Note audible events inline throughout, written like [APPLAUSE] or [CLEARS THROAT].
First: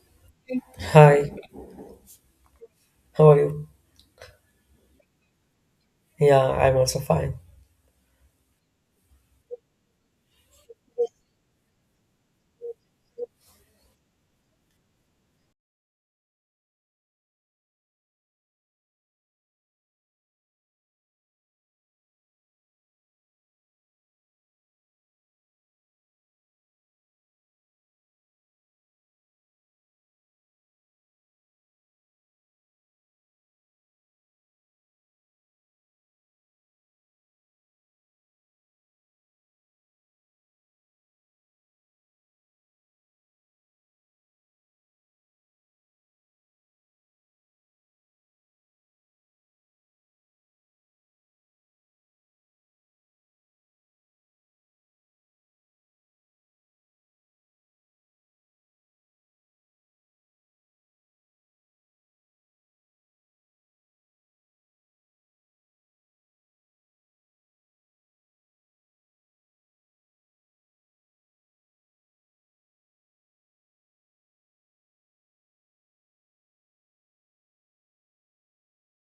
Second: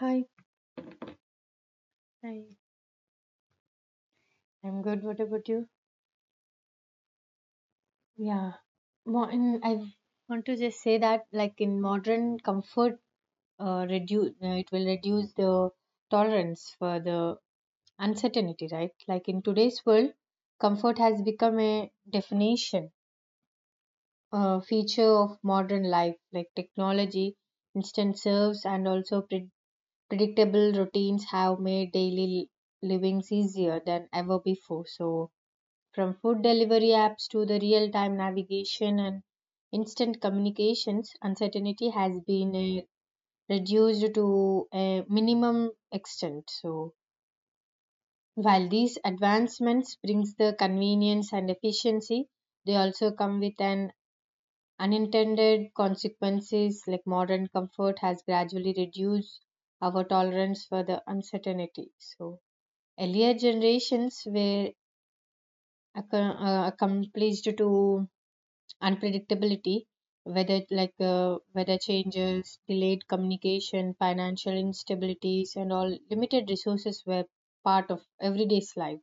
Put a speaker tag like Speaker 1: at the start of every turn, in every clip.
Speaker 1: Hi.
Speaker 2: Hi,
Speaker 1: Hi.
Speaker 2: how are you?
Speaker 1: I'm good. What about you?
Speaker 2: Yeah, I'm also fine.
Speaker 1: Yeah. I want to just say that, like in modern comfort, reduce it will reduce the tolerance for the uncertainty, right? Like in today's world, comfort has become a definition, a feature of modern life. Like technology, instant serves, and also predictable routines have made daily livings easier than ever before. So from food delivery apps to the real time navigation and instant communications, uncertainty has been reduced to a minimum extent. So, while these advancements brings the convenience and efficiency, they also come with an unintended consequences like modern comfort has gradually reduced our tolerance for the uncertainty. So, earlier generations were accomplished to unpredictability, whether like weather changes, delayed communication, financial instabilities, and all limited resources were part of everyday's life.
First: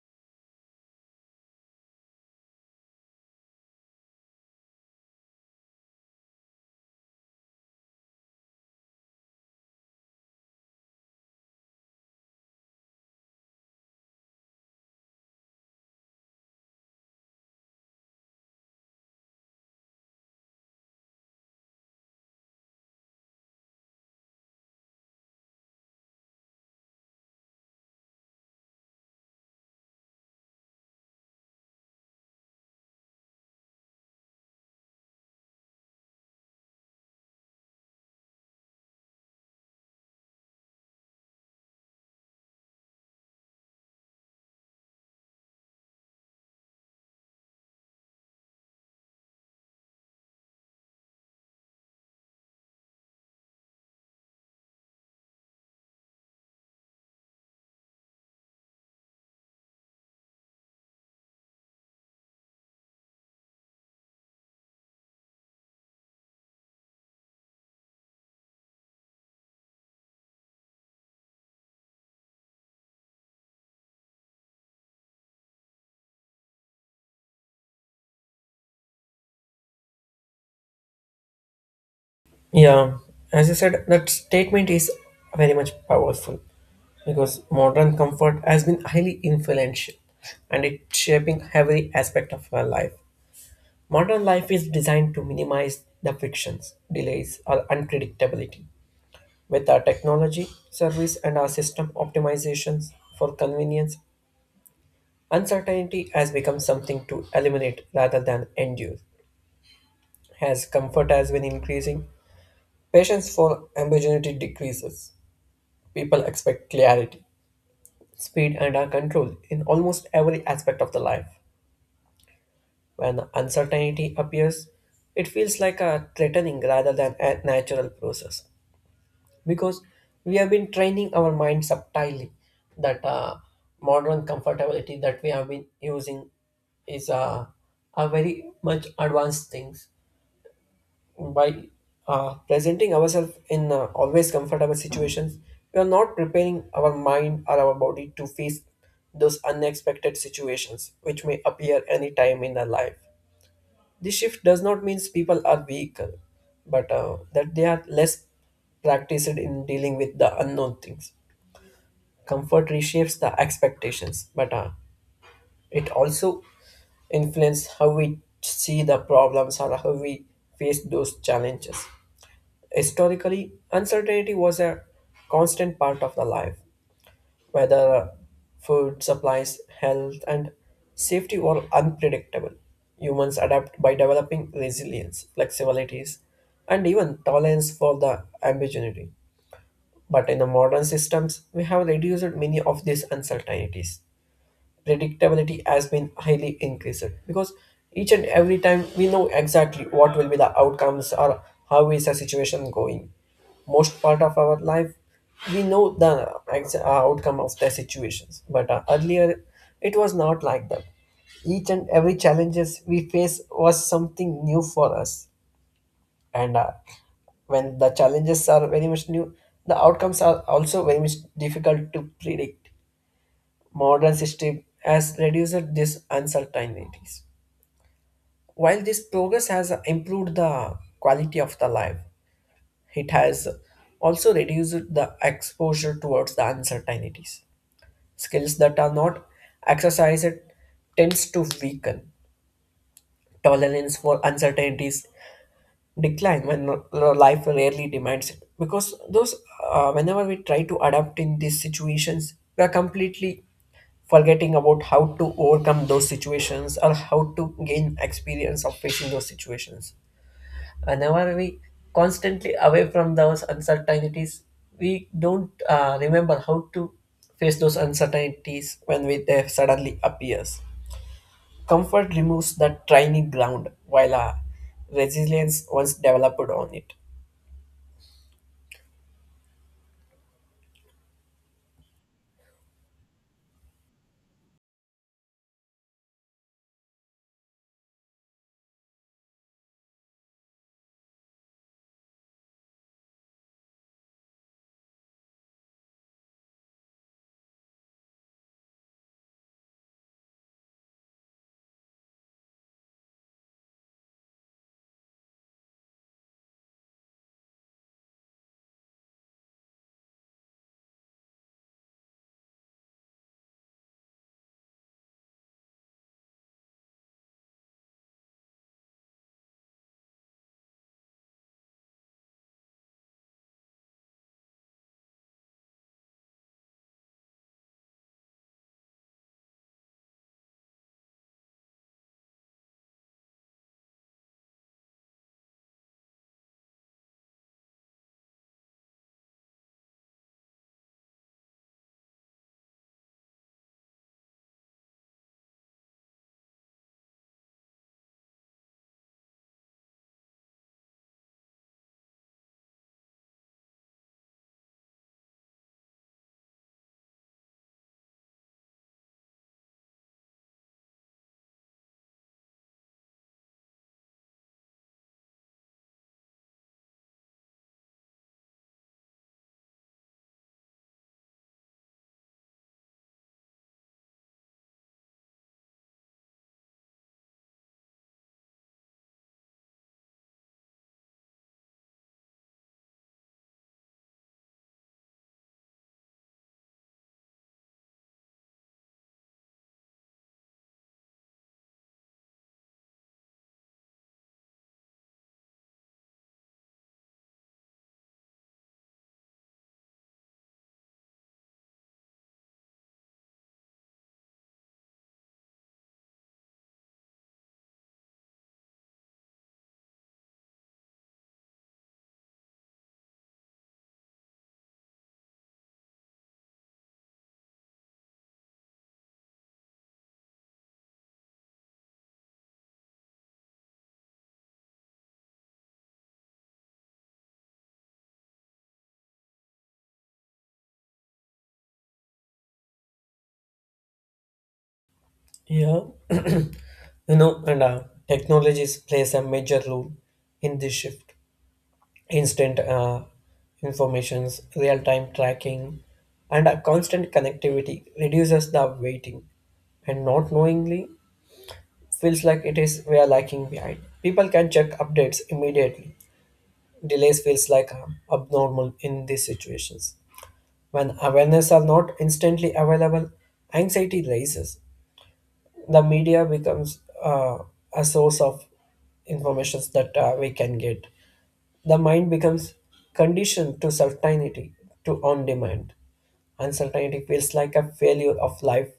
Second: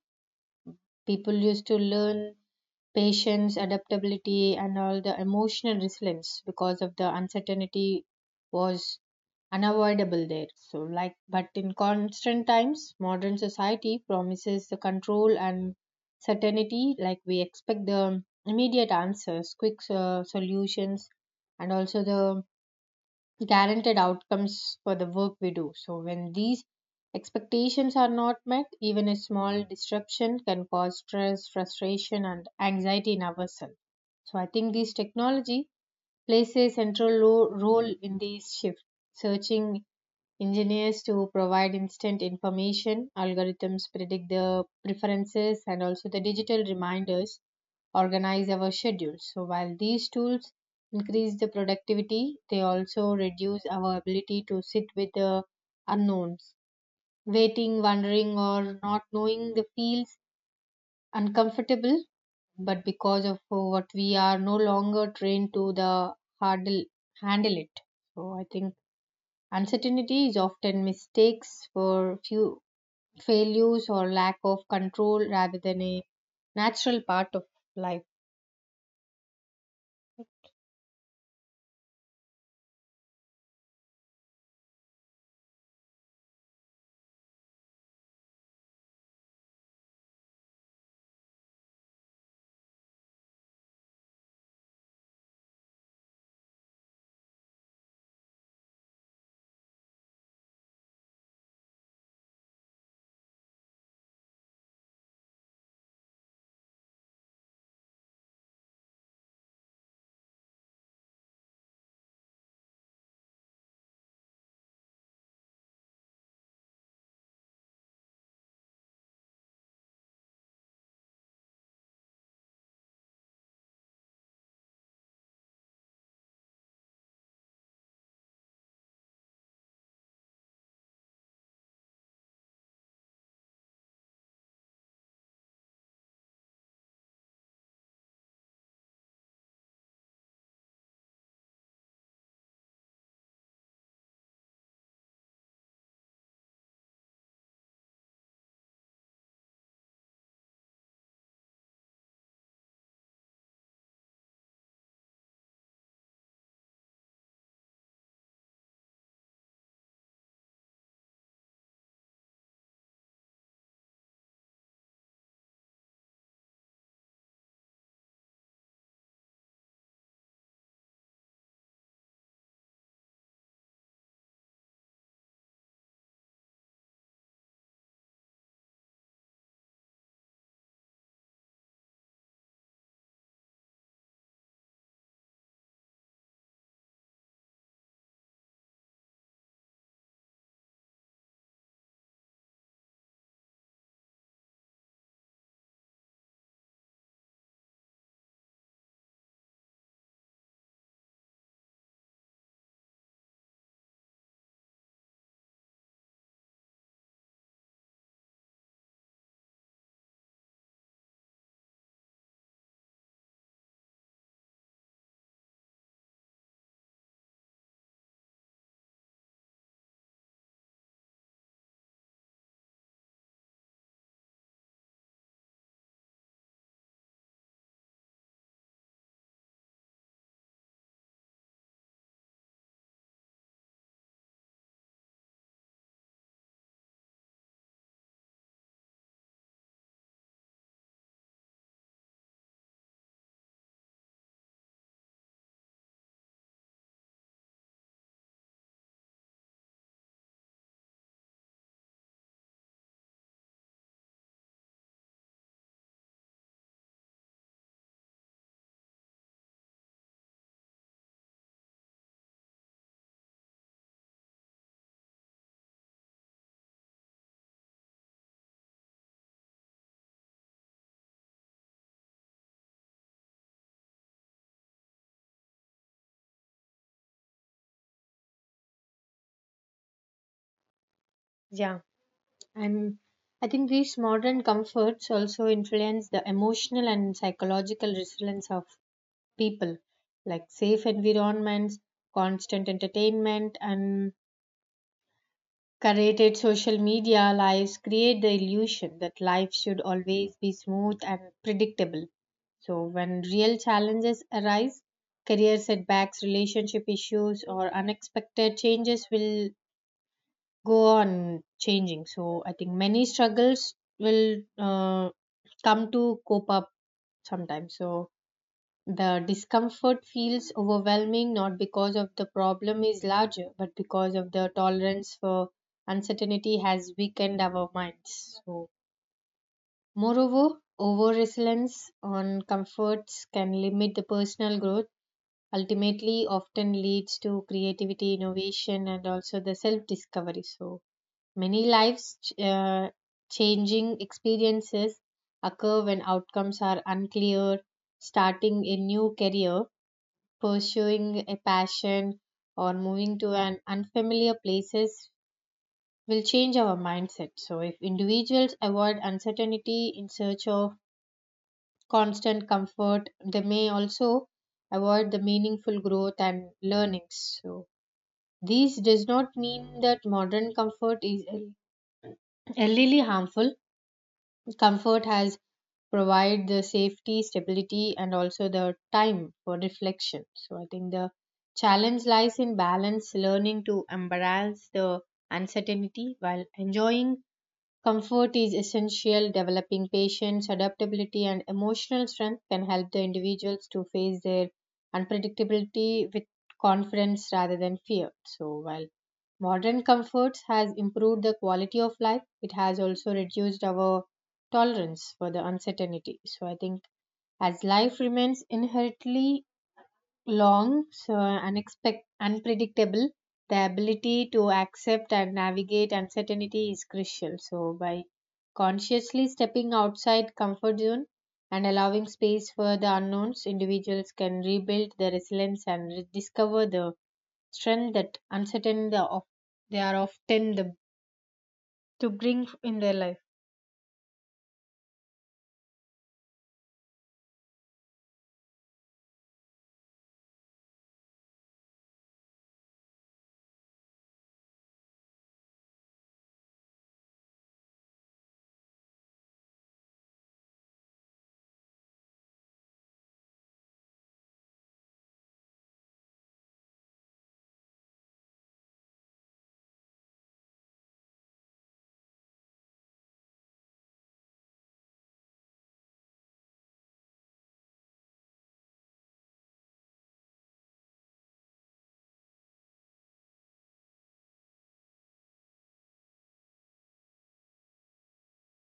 Speaker 1: People used to learn patience, adaptability, and all the emotional resilience because of the uncertainty was unavoidable there. So, like, but in constant times, modern society promises the control and certainty, like, we expect the immediate answers, quick solutions, and also the guaranteed outcomes for the work we do. So, when these expectations are not met, even a small disruption can cause stress, frustration, and anxiety in ourselves. So, I think this technology plays a central role in this shift, searching engineers to provide instant information, algorithms predict the preferences, and also the digital reminders organize our schedules. So, while these tools increase the productivity, they also reduce our ability to sit with the unknowns. Waiting, wondering, or not knowing the feels uncomfortable, but because of what we are no longer trained to the hardle, handle it. So, I think uncertainty is often mistakes for few failures or lack of control rather than a natural part of life.
Speaker 2: Yeah, as you said, that statement is very much powerful because modern comfort has been highly influential and it's shaping every aspect of our life. Modern life is designed to minimize the frictions, delays, or unpredictability. With our technology, service, and our system optimizations for convenience, uncertainty has become something to eliminate rather than endure. As comfort has been increasing, patience for ambiguity decreases. People expect clarity, speed, and our control in almost every aspect of the life. When uncertainty appears, it feels like a threatening rather than a natural process because we have been training our mind subtly that modern comfortability that we have been using is a very much advanced things by presenting ourselves in always comfortable situations, we are not preparing our mind or our body to face those unexpected situations which may appear anytime in our life. This shift does not mean people are weak, but that they are less practiced in dealing with the unknown things. Comfort reshapes the expectations, but it also influences how we see the problems or how we face those challenges. Historically, uncertainty was a constant part of the life, whether food, supplies, health, and safety were unpredictable. Humans adapt by developing resilience, flexibilities, and even tolerance for the ambiguity. But in the modern systems, we have reduced many of these uncertainties. Predictability has been highly increased because each and every time we know exactly what will be the outcomes or how is the situation going. Most part of our life, we know the outcome of the situations, but earlier it was not like that. Each and every challenges we face was something new for us, and when the challenges are very much new, the outcomes are also very much difficult to predict. Modern system has reduced these uncertainties. While this progress has improved the quality of the life, it has also reduced the exposure towards the uncertainties. Skills that are not exercised tends to weaken. Tolerance for uncertainties decline when life rarely demands it. Because those, whenever we try to adapt in these situations, we are completely forgetting about how to overcome those situations or how to gain experience of facing those situations. Whenever we constantly away from those uncertainties, we don't remember how to face those uncertainties when we, they suddenly appears. Comfort removes that training ground while resilience was developed on it.
Speaker 1: Yeah, and I think these modern comforts also influence the emotional and psychological resilience of people, like safe environments, constant entertainment, and curated social media lives create the illusion that life should always be smooth and predictable. So, when real challenges arise, career setbacks, relationship issues, or unexpected changes will go on changing. So, I think many struggles will come to cope up sometimes. So, the discomfort feels overwhelming not because of the problem is larger, but because of the tolerance for uncertainty has weakened our minds. So, moreover, over reliance on comforts can limit the personal growth ultimately often leads to creativity, innovation, and also the self discovery. So, many lives uh, changing experiences occur when outcomes are unclear, starting a new career, pursuing a passion, or moving to an unfamiliar places will change our mindset. So, if individuals avoid uncertainty in search of constant comfort, they may also avoid the meaningful growth and learnings. So, this does not mean that modern comfort is elderly harmful. Comfort has provided the safety, stability, and also the time for reflection. So I think the challenge lies in balance, learning to embrace the uncertainty while enjoying comfort is essential. Developing patience, adaptability, and emotional strength can help the individuals to face their unpredictability with confidence rather than fear. So, while modern comforts has improved the quality of life, it has also reduced our tolerance for the uncertainty. So, I think as life remains inherently long, so unpredictable. The ability to accept and navigate uncertainty is crucial. So, by consciously stepping outside comfort zone and allowing space for the unknowns, individuals can rebuild their resilience and rediscover the strength that uncertain the of they are often the to bring in their life.
Speaker 2: Yeah, [CLEARS THROAT] you know, and technologies plays a major role in this shift. Instant informations, real time tracking, and a constant connectivity reduces the waiting. And not knowingly feels like it is we are lacking behind. People can check updates immediately. Delays feels like abnormal in these situations. When awareness are not instantly available, anxiety rises. The media becomes a source of informations that we can get. The mind becomes conditioned to certainty, to on demand. Uncertainty feels like a failure of life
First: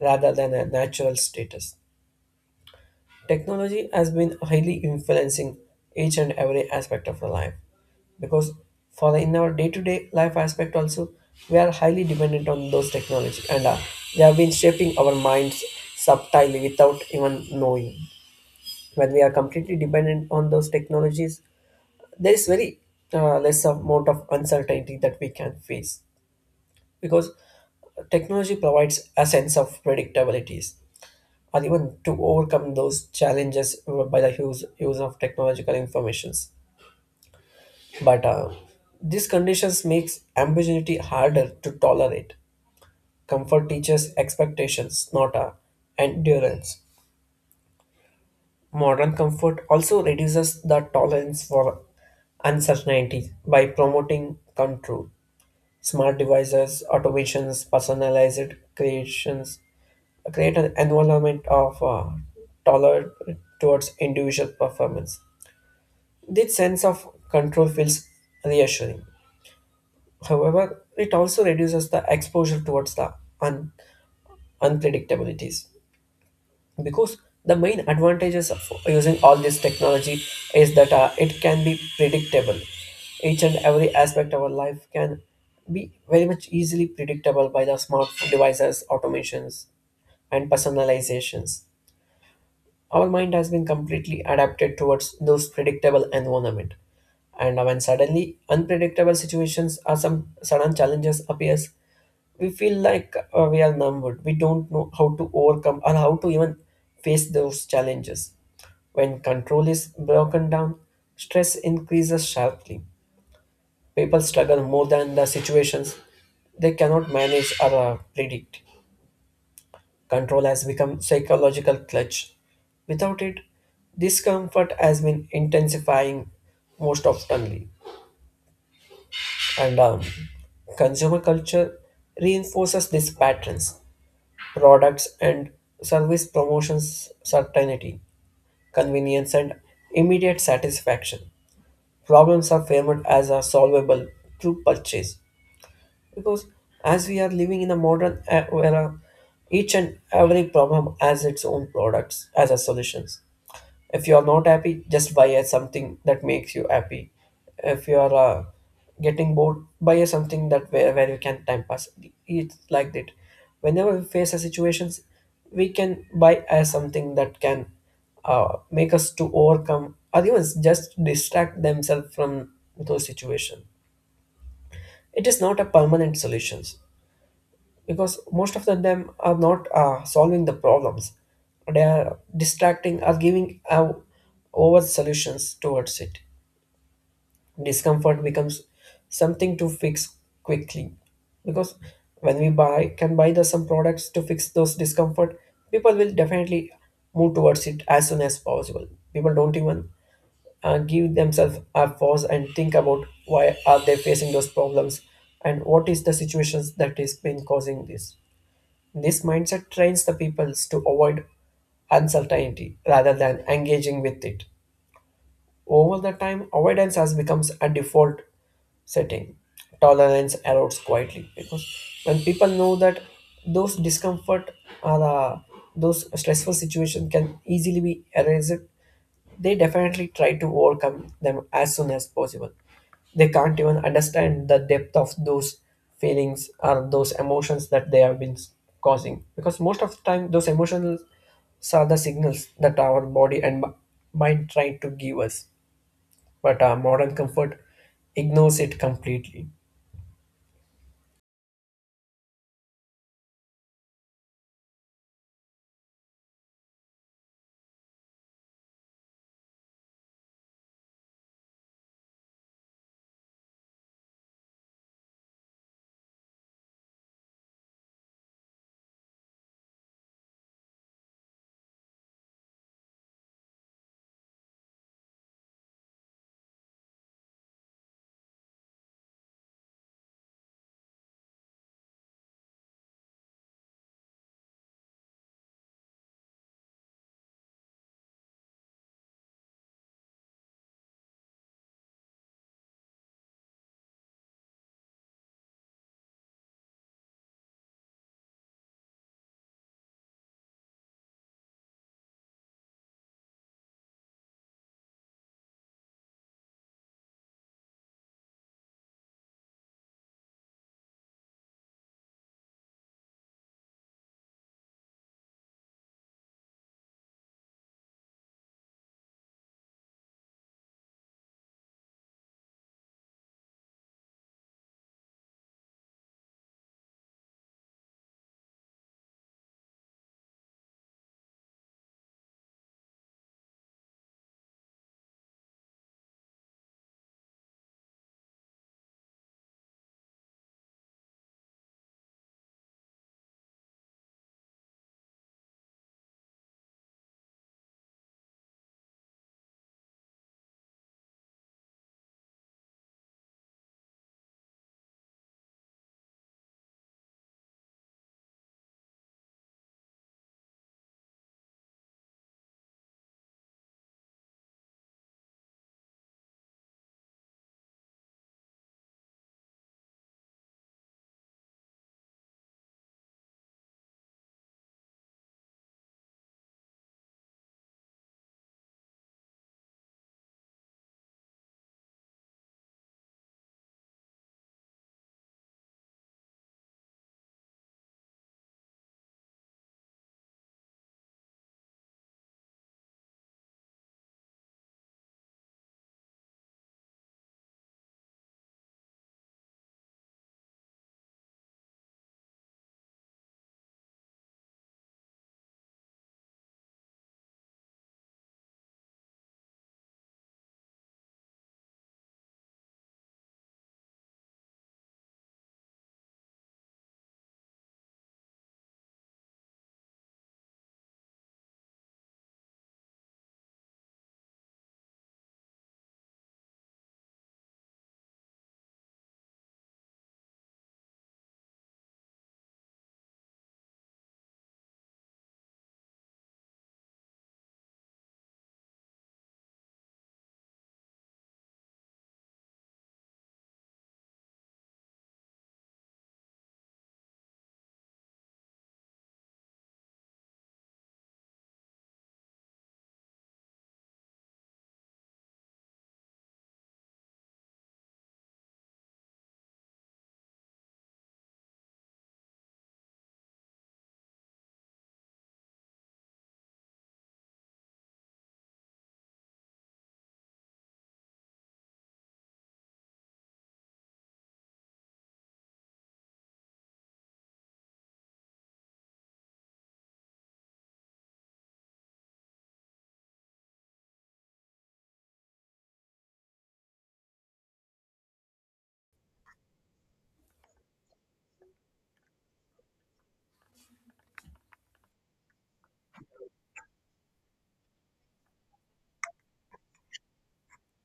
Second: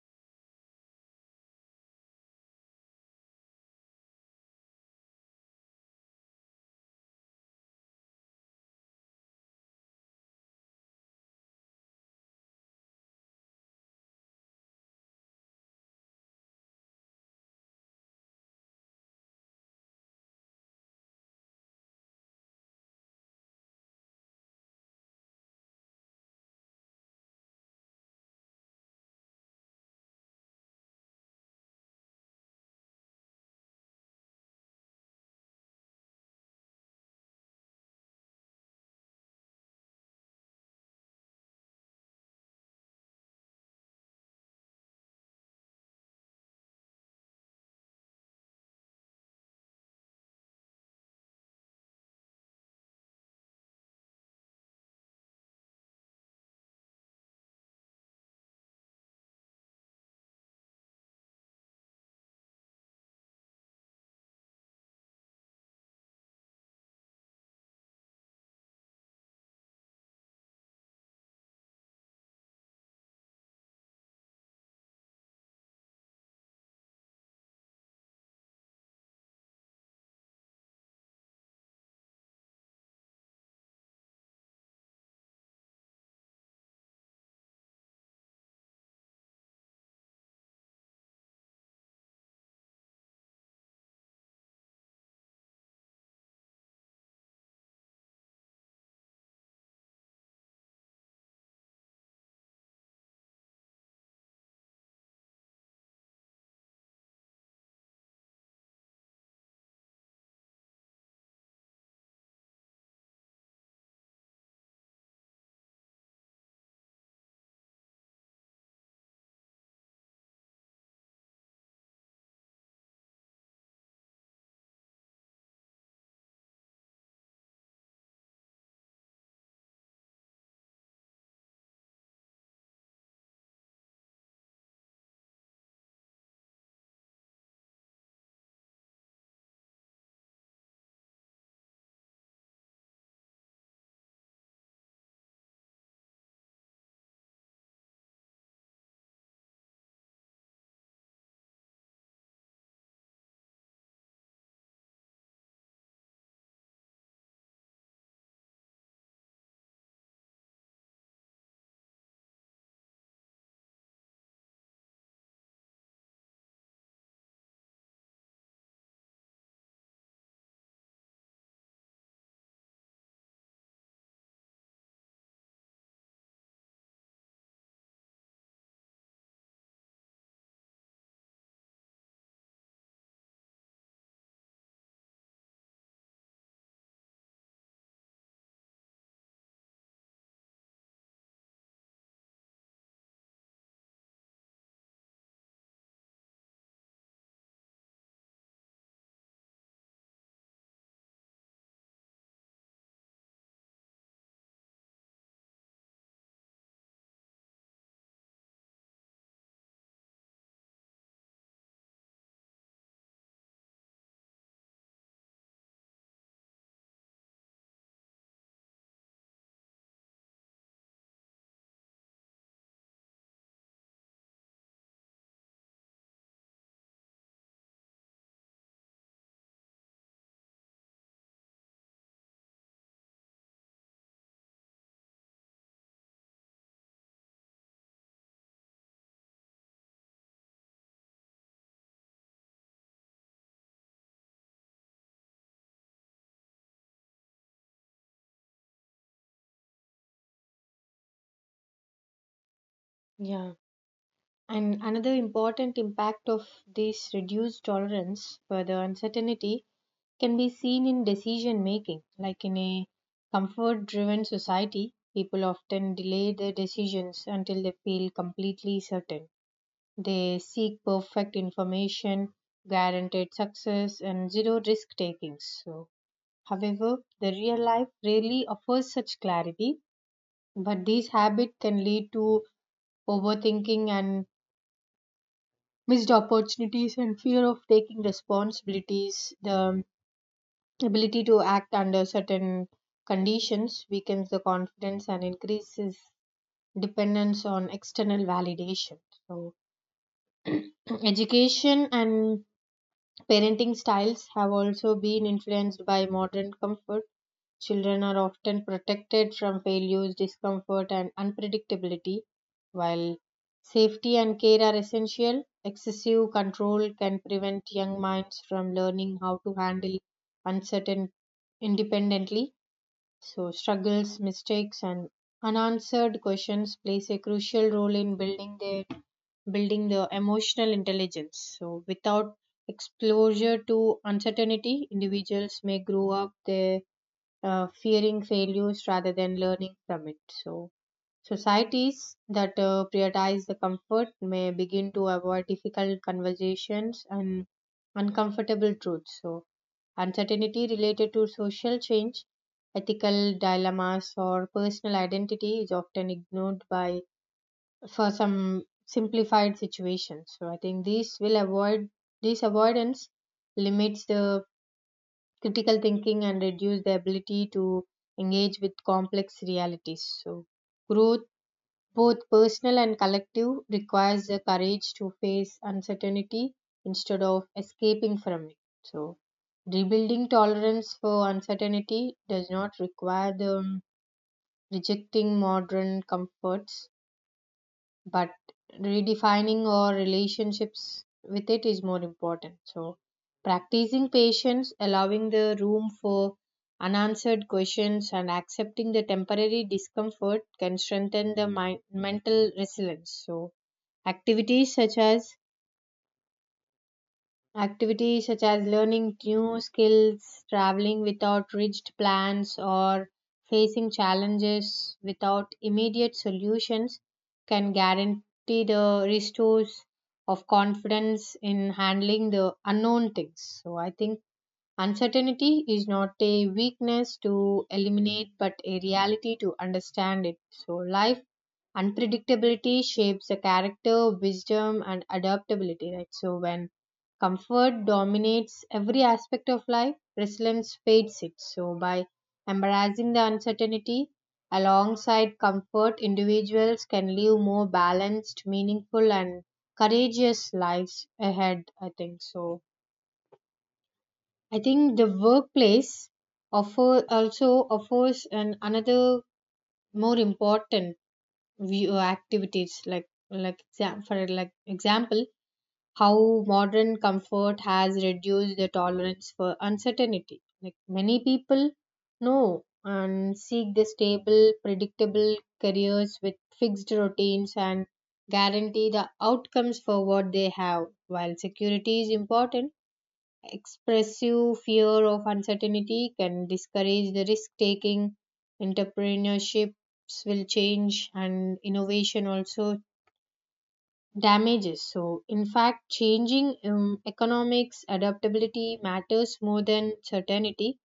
Speaker 2: rather than a natural status. Technology has been highly influencing each and every aspect of our life, because for in our day-to-day life aspect also we are highly dependent on those technology, and they have been shaping our minds subtly without even knowing. When we are completely dependent on those technologies, there is very less amount of uncertainty that we can face, because technology provides a sense of predictabilities or even to overcome those challenges by the use of technological informations. But these conditions makes ambiguity harder to tolerate. Comfort teaches expectations, not endurance. Modern comfort also reduces the tolerance for uncertainty by promoting control. Smart devices, automations, personalized creations create an environment of tolerance towards individual performance. This sense of control feels reassuring. However, it also reduces the exposure towards the un- unpredictabilities, because the main advantages of using all this technology is that it can be predictable. Each and every aspect of our life can be very much easily predictable by the smart devices, automations, and personalizations. Our mind has been completely adapted towards those predictable environment, and when suddenly unpredictable situations or some sudden challenges appears, we feel like we are numbered. We don't know how to overcome or how to even face those challenges. When control is broken down, stress increases sharply. People struggle more than the situations they cannot manage or predict. Control has become psychological clutch. Without it, discomfort has been intensifying most oftenly, and consumer culture reinforces these patterns. Products and service promotions certainty, convenience, and immediate satisfaction. Problems are framed as a solvable through purchase, because as we are living in a modern era, each and every problem has its own products as a solutions. If you are not happy, just buy a something that makes you happy. If you are getting bored, buy a something that where you can time pass. It's like that. Whenever we face a situations, we can buy as something that can make us to overcome or even just distract themselves from those situations. It is not a permanent solutions, because most of the them are not solving the problems. They are distracting or giving over solutions towards it. Discomfort becomes something to fix quickly, because when we buy the some products to fix those discomfort, people will definitely move towards it as soon as possible. People don't even give themselves a pause and think about why are they facing those problems and what is the situations that is been causing this. This mindset trains the peoples to avoid uncertainty rather than engaging with it. Over the time, avoidance has becomes a default setting. Tolerance erodes quietly, because when people know that those discomfort or those stressful situations can easily be erased, they definitely try to overcome them as soon as possible. They can't even understand the depth of those feelings or those emotions that they have been causing, because most of the time those emotions are the signals that our body and mind try to give us, but our modern comfort ignores it completely.
Speaker 1: Yeah. And another important impact of this reduced tolerance for the uncertainty can be seen in decision making. Like in a comfort driven society, people often delay their decisions until they feel completely certain. They seek perfect information, guaranteed success, and zero risk taking. So, however, the real life rarely offers such clarity, but this habit can lead to overthinking and missed opportunities and fear of taking responsibilities. The ability to act under certain conditions weakens the confidence and increases dependence on external validation. So [CLEARS THROAT] education and parenting styles have also been influenced by modern comfort. Children are often protected from failures discomfort and unpredictability. While safety and care are essential, excessive control can prevent young minds from learning how to handle uncertain independently. So, struggles, mistakes, and unanswered questions plays a crucial role in building the emotional intelligence. So, without exposure to uncertainty, individuals may grow up they fearing failures rather than learning from it. So, societies that prioritize the comfort may begin to avoid difficult conversations and uncomfortable truths. So, uncertainty related to social change, ethical dilemmas, or personal identity is often ignored by for some simplified situations. So, I think this avoidance limits the critical thinking and reduce the ability to engage with complex realities. So, growth both personal and collective, requires the courage to face uncertainty instead of escaping from it. So, rebuilding tolerance for uncertainty does not require the rejecting modern comforts but redefining our relationships with it is more important. So practicing patience allowing the room for unanswered questions and accepting the temporary discomfort can strengthen the mind, mental resilience. So activities such as activities such as learning new skills, traveling without rigid plans, or facing challenges without immediate solutions can guarantee the restores of confidence in handling the unknown things. So, I think uncertainty is not a weakness to eliminate, but a reality to understand it. So, life unpredictability shapes the character, wisdom, and adaptability, right? So, when comfort dominates every aspect of life, resilience fades it. So, by embracing the uncertainty alongside comfort, individuals can live more balanced, meaningful, and courageous lives ahead, I think so. I think the workplace offer also offers an another more important view. Activities like for like example how modern comfort has reduced the tolerance for uncertainty. Like many people know and seek the stable, predictable careers with fixed routines and guarantee the outcomes for what they have. While security is important, expressive fear of uncertainty can discourage the risk taking. Entrepreneurships will change and innovation also damages. So, in fact, changing economics adaptability matters more than certainty.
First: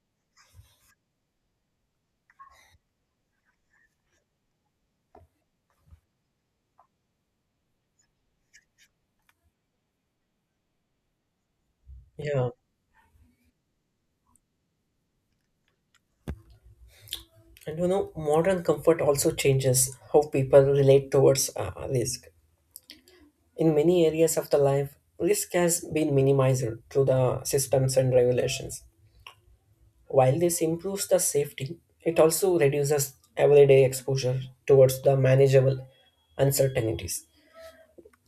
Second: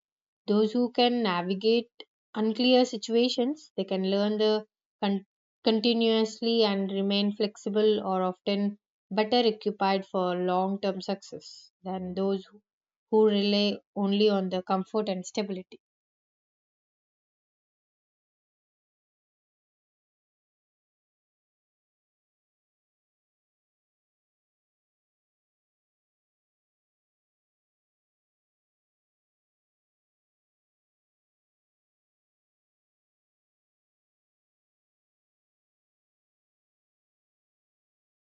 Speaker 1: Those who can navigate unclear situations, they can learn the con- continuously and remain flexible or often better equipped for long term success than those
Speaker 2: Yeah,
Speaker 1: who rely only on the comfort and stability.
Speaker 2: and you know, modern comfort also changes how people relate towards risk. In many areas of the life, risk has been minimized through the systems and regulations. While this improves the safety, it also reduces everyday exposure towards the manageable uncertainties.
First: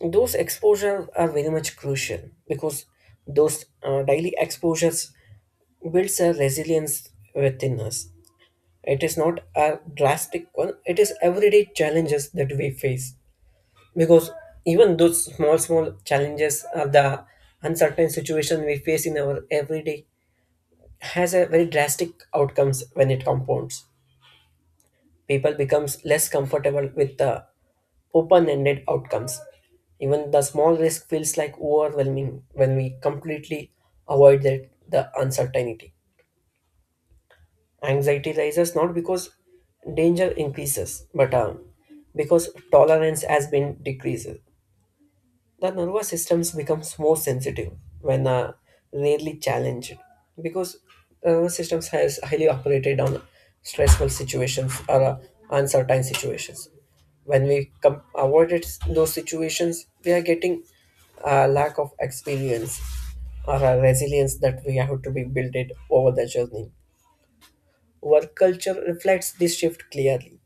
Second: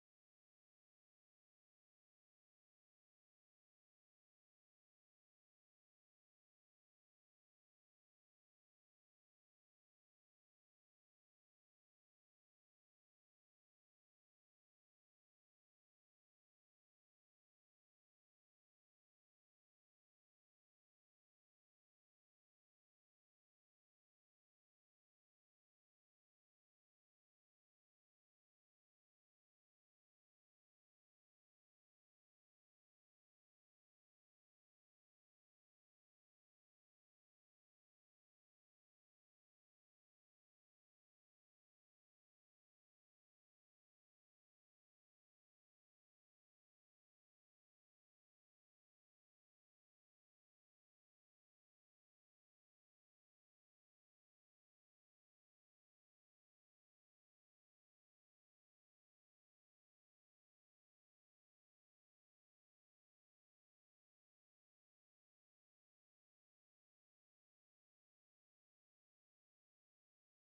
Speaker 2: Those exposures are very much crucial, because those daily exposures builds a resilience within us. It is not a drastic one, it is everyday challenges that we face. Because even those small, small challenges or the uncertain situation we face in our everyday has a very drastic outcomes when it compounds. People becomes less comfortable with the open-ended outcomes. Even the small risk feels like overwhelming when we completely avoid the uncertainty. Anxiety rises not because danger increases, but because tolerance has been decreased. The nervous systems becomes more sensitive when rarely challenged, because the nervous systems has highly operated on stressful situations or uncertain situations. When we avoided those situations, we are getting a lack of experience or a resilience that we have to be built it over the journey. Work culture reflects this shift clearly.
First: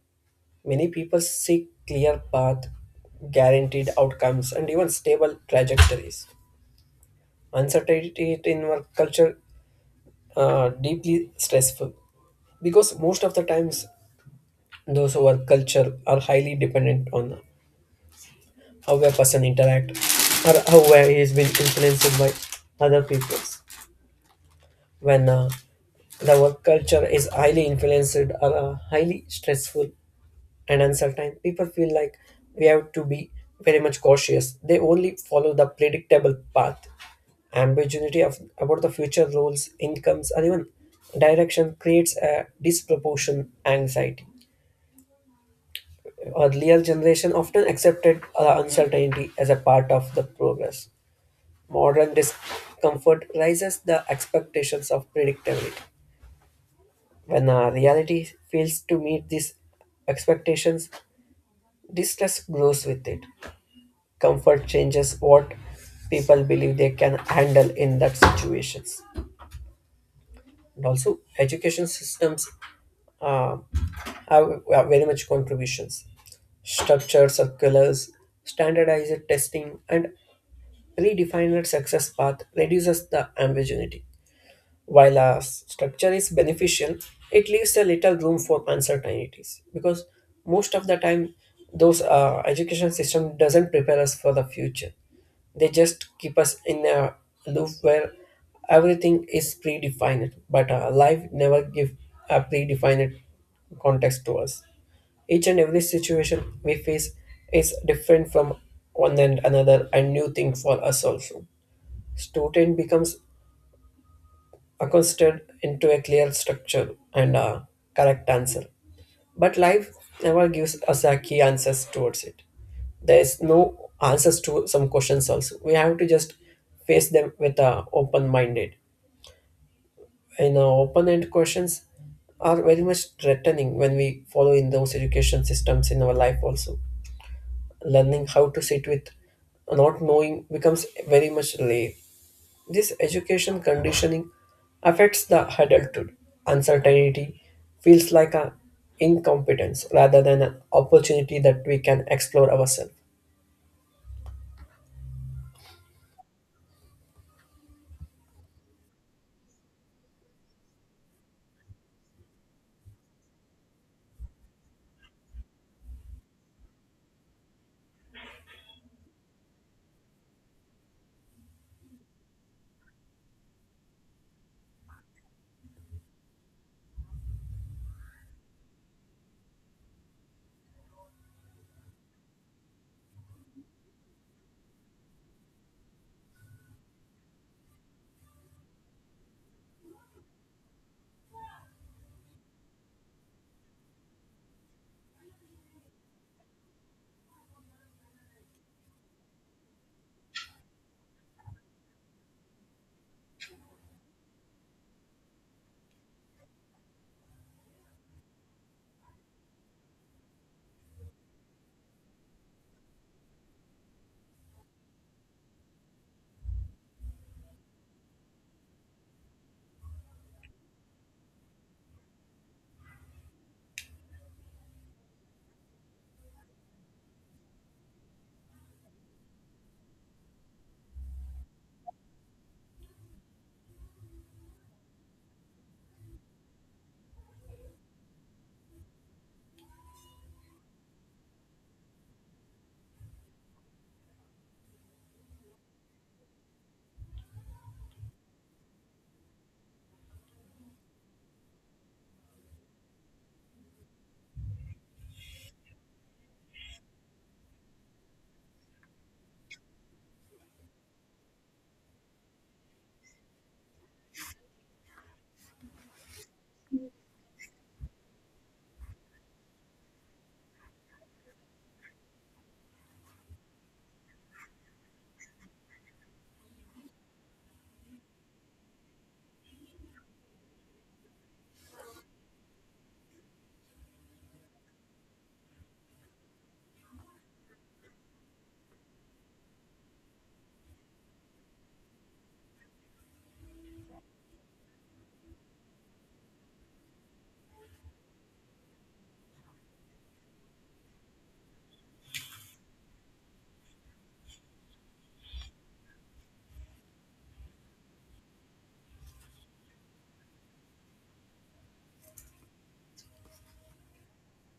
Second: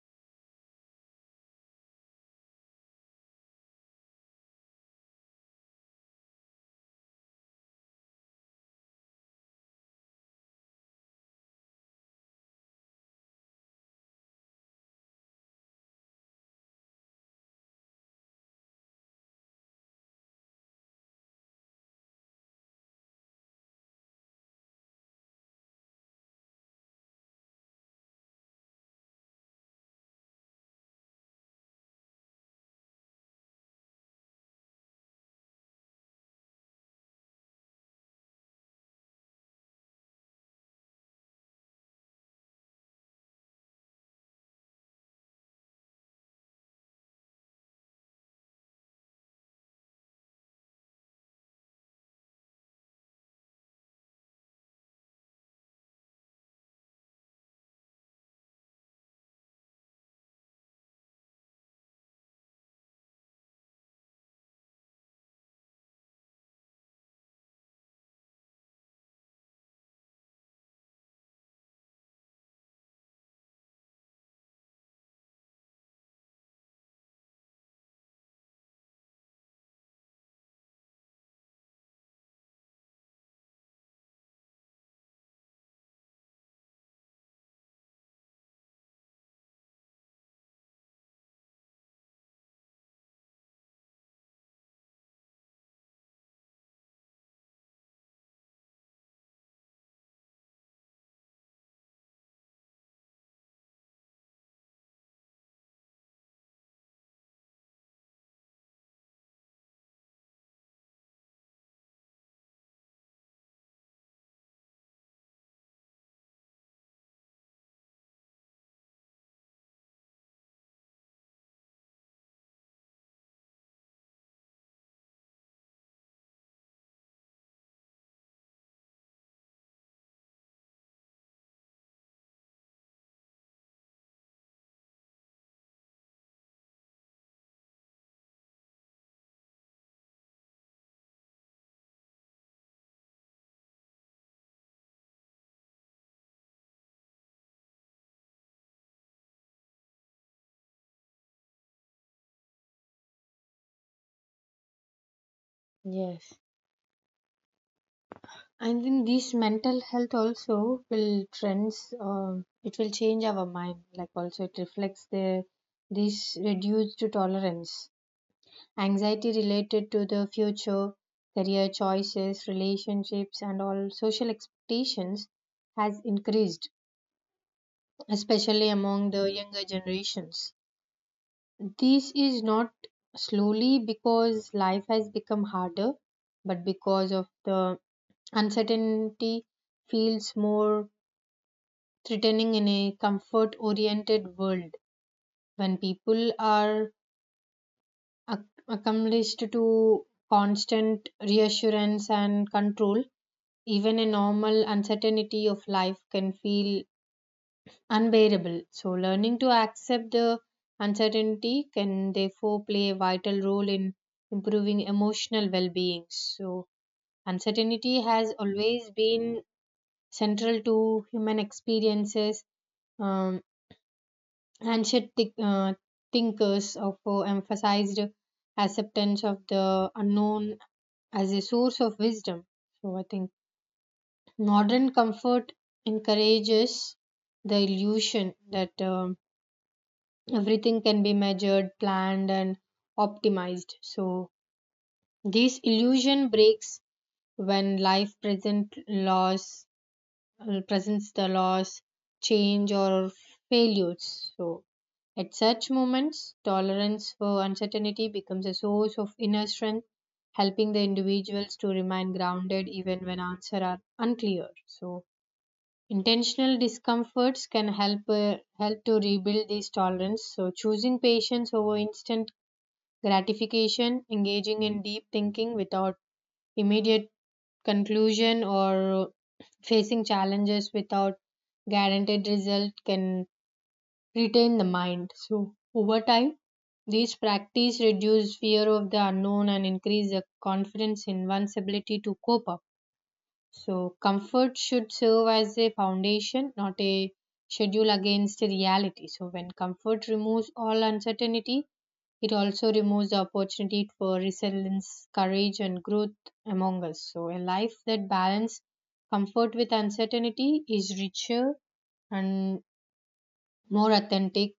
Speaker 2: Many people seek clear path, guaranteed outcomes, and even stable trajectories. Uncertainty in work culture deeply stressful, because most of the times those who work culture are highly dependent on how a person interact or how well he has been influenced by other people. When the work culture is highly influenced or highly stressful, and uncertain, people feel like we have to be very much cautious. They only follow the predictable path. Ambiguity about the future roles, incomes, or even direction creates a disproportion anxiety. Earlier generation often accepted uncertainty as a part of the progress. Modern discomfort raises the expectations of predictability. When our reality fails to meet these expectations, distress grows with it. Comfort changes what people believe they can handle in that situations. And also education systems uh, have very much contributions. Structured circulars, standardized testing, and predefined success path reduces the ambiguity. While a structure is beneficial, it leaves a little room for uncertainties, because most of the time those education system doesn't prepare us for the future. They just keep us in a loop where everything is predefined, but life never give a predefined context to us. Each and every situation we face is different from one and another and new thing for us also. Student becomes accustomed into a clear structure and a correct answer. But life never gives us a key answers towards it. There is no answers to some questions also. We have to just face them with a open minded. You know, open end questions are very much threatening when we follow in those education systems in our life also. Learning how to sit with not knowing becomes very much late. This education conditioning affects the adulthood. Uncertainty feels like a incompetence rather than an opportunity that we can explore ourselves.
Speaker 1: Yes, and then this mental health also will trends. Um, it will change our mind. Like also, it reflects the this reduced tolerance. Anxiety related to the future, career choices, relationships, and all social expectations has increased, especially among the younger generations. This is not slowly because life has become harder, but because of the uncertainty feels more threatening in a comfort oriented world. When people are ac- accustomed to constant reassurance and control, even a normal uncertainty of life can feel unbearable. So, learning to accept the uncertainty can therefore play a vital role in improving emotional well being. So, uncertainty has always been central to human experiences. Um, ancient thinkers of emphasized acceptance of the unknown as a source of wisdom. So, I think modern comfort encourages the illusion that everything can be measured, planned, and optimized. So, this illusion breaks when life presents the loss, change, or failures. So, at such moments, tolerance for uncertainty becomes a source of inner strength, helping the individuals to remain grounded even when answers are unclear. So, intentional discomforts can help to rebuild these tolerance. So choosing patience over instant gratification, engaging in deep thinking without immediate conclusion or facing challenges without guaranteed result can retain the mind. So over time, these practice reduce fear of the unknown and increase the confidence in one's ability to cope up. So, comfort should serve as a foundation, not a schedule against reality. So, when comfort removes all uncertainty, it also removes the opportunity for resilience, courage, and growth among us. So, a life that balances comfort with uncertainty is richer and more authentic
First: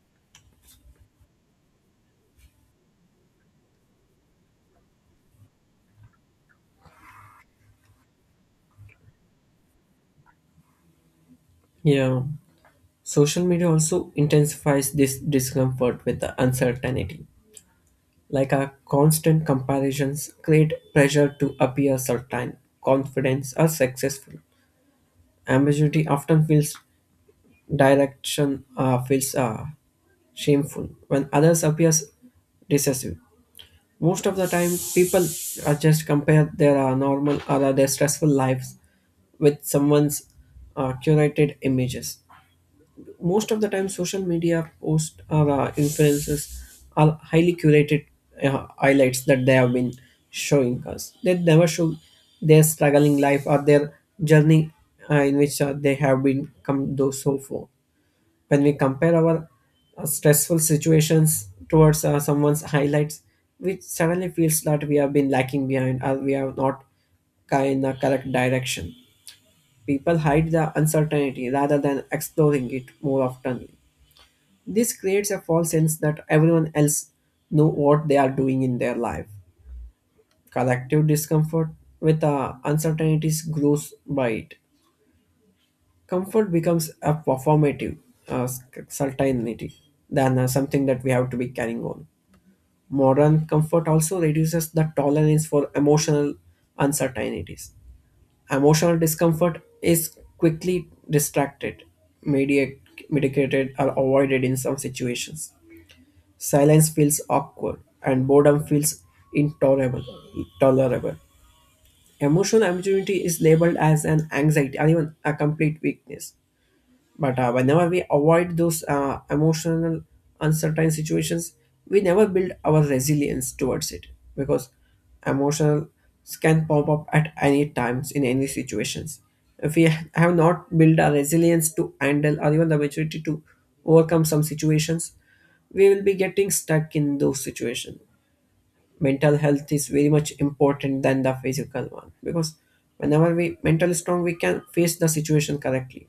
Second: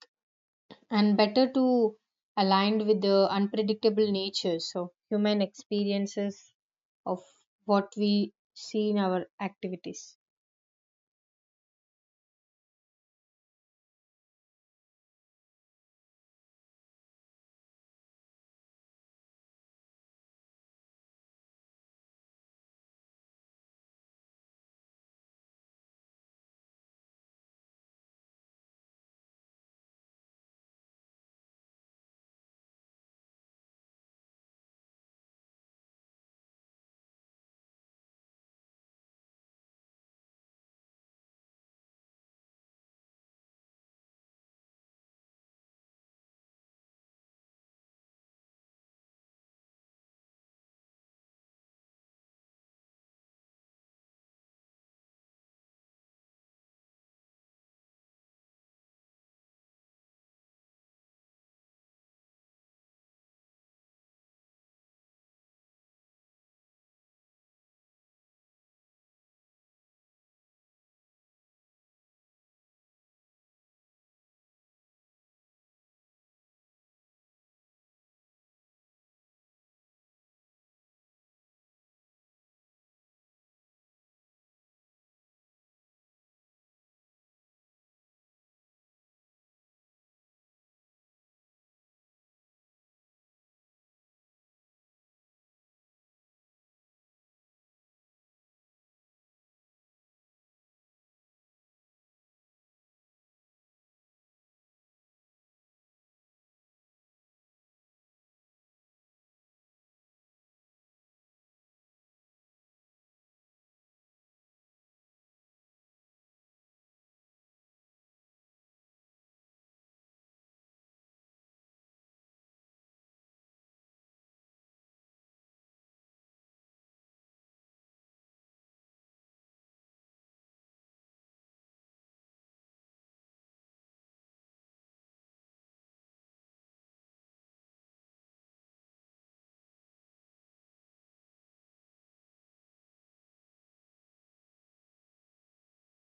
Speaker 1: and better to aligned with the unpredictable nature. So, human experiences of what we see in our activities.
Speaker 2: Yeah. Social media also intensifies this discomfort with the uncertainty. Like our constant comparisons create pressure to appear certain, confident, or successful. Ambiguity often feels direction feels shameful when others appear decisive. Most of the time, people are just compare their normal or their stressful lives with someone's curated images. Most of the time, social media posts or influences are highly curated highlights that they have been showing us. They never show their struggling life or their journey in which they have been come though so far. When we compare our stressful situations towards someone's highlights, we suddenly feels that we have been lacking behind or we are not in the correct direction. People hide the uncertainty rather than exploring it more often. This creates a false sense that everyone else know what they are doing in their life. Collective discomfort with uncertainties grows by it. Comfort becomes a performative uh, certainty than something that we have to be carrying on. Modern comfort also reduces the tolerance for emotional uncertainties. Emotional discomfort is quickly distracted, mediate, medicated, or avoided in some situations. Silence feels awkward and boredom feels intolerable. Tolerable. Emotional ambiguity is labeled as an anxiety or even a complete weakness. But whenever we avoid those emotional uncertain situations, we never build our resilience towards it, because emotional can pop up at any times in any situations. If we have not built our resilience to handle or even the maturity to overcome some situations, we will be getting stuck in those situations. Mental health is very much important than the physical one, because whenever we mentally strong we can face the situation correctly.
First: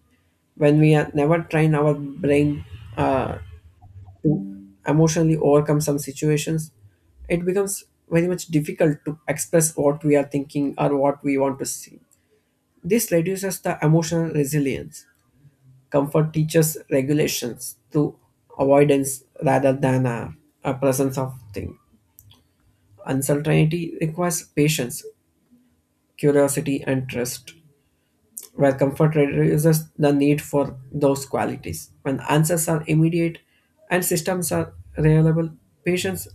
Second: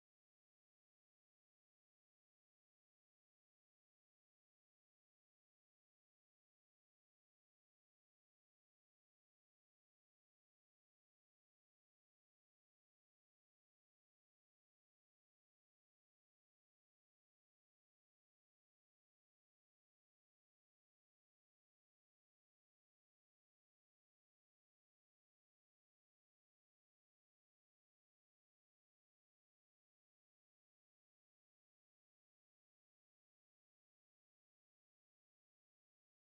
Speaker 2: When we are never train our brain uh, to emotionally overcome some situations, it becomes very much difficult to express what we are thinking or what we want to see. This reduces the emotional resilience. Comfort teaches regulations to avoidance rather than a presence of thing. Uncertainty requires patience, curiosity, and trust, where comfort reduces the need for those qualities. When answers are immediate and systems are reliable, patience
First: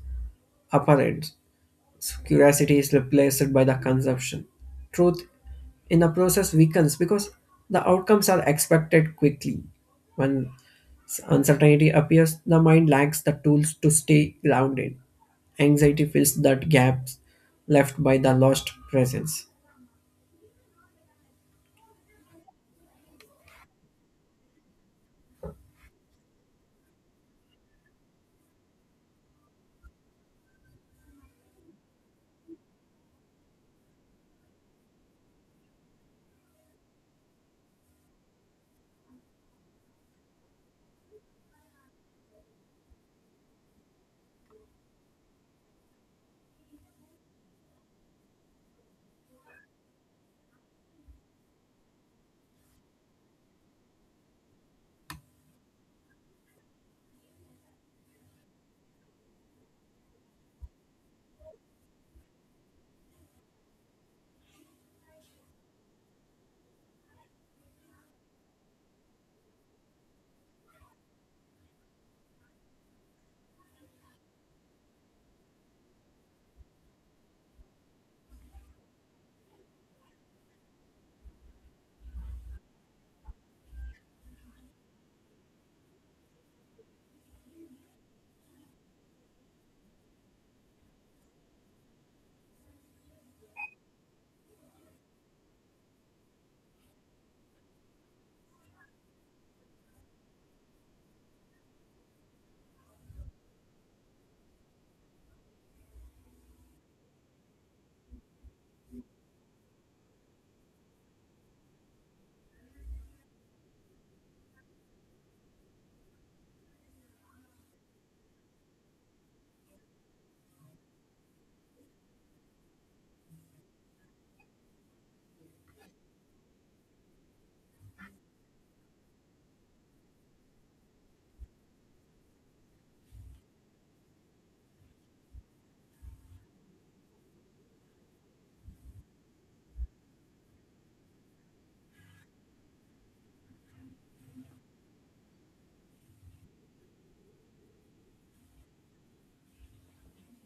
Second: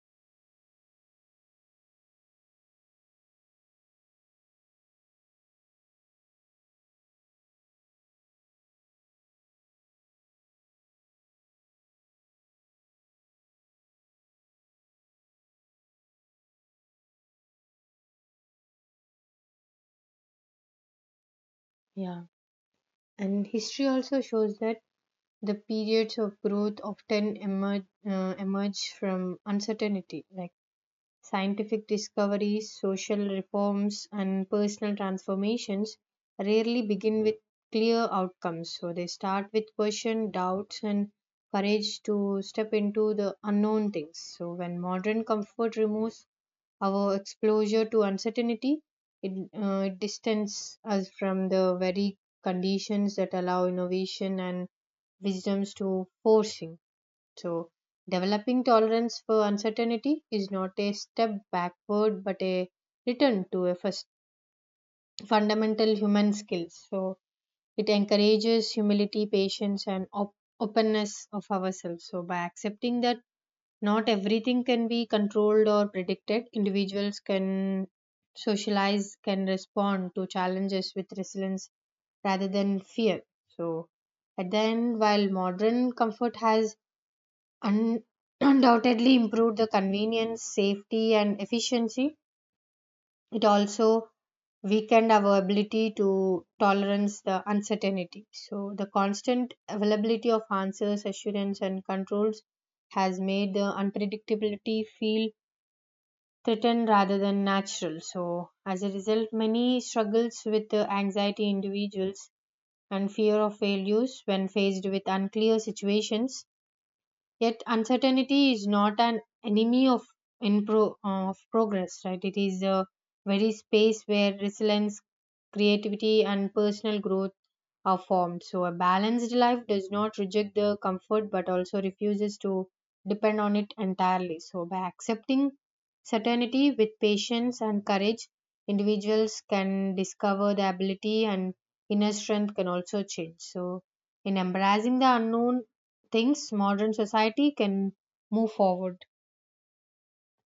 Speaker 2: apparent. Curiosity is replaced by the consumption. Truth in the process weakens because the outcomes are expected quickly. When uncertainty appears, the mind lacks the tools to stay grounded. Anxiety fills that gaps left by the lost presence.
Speaker 1: Yeah. And history also shows that the periods of growth often emerge from uncertainty, like scientific discoveries, social reforms, and personal transformations rarely begin with clear outcomes. So they start with question, doubts, and courage to step into the unknown things. So when modern comfort removes our exposure to uncertainty it distances us from the very conditions that allow innovation and wisdoms to forcing. So, developing tolerance for uncertainty is not a step backward but a return to a first fundamental human skills. So, it encourages humility, patience, and openness of ourselves. So, by accepting that not everything can be controlled or predicted, individuals can socialize, can respond to challenges with resilience rather than fear. So, at the end, while modern comfort has un- [CLEARS THROAT] undoubtedly improved the convenience, safety, and efficiency, it also weakened our ability to tolerance the uncertainty. So, the constant availability of answers, assurance, and controls has made the unpredictability feel threatened rather than natural. So, as a result, many struggles with anxiety individuals and fear of failures when faced with unclear situations. Yet uncertainty is not an enemy of of progress, right? It is a very space where resilience, creativity, and personal growth are formed. So a balanced life does not reject the comfort, but also refuses to depend on it entirely. So by accepting certainty with patience and courage, individuals can discover the ability and inner strength can also change. So in embracing the unknown things modern society can move forward.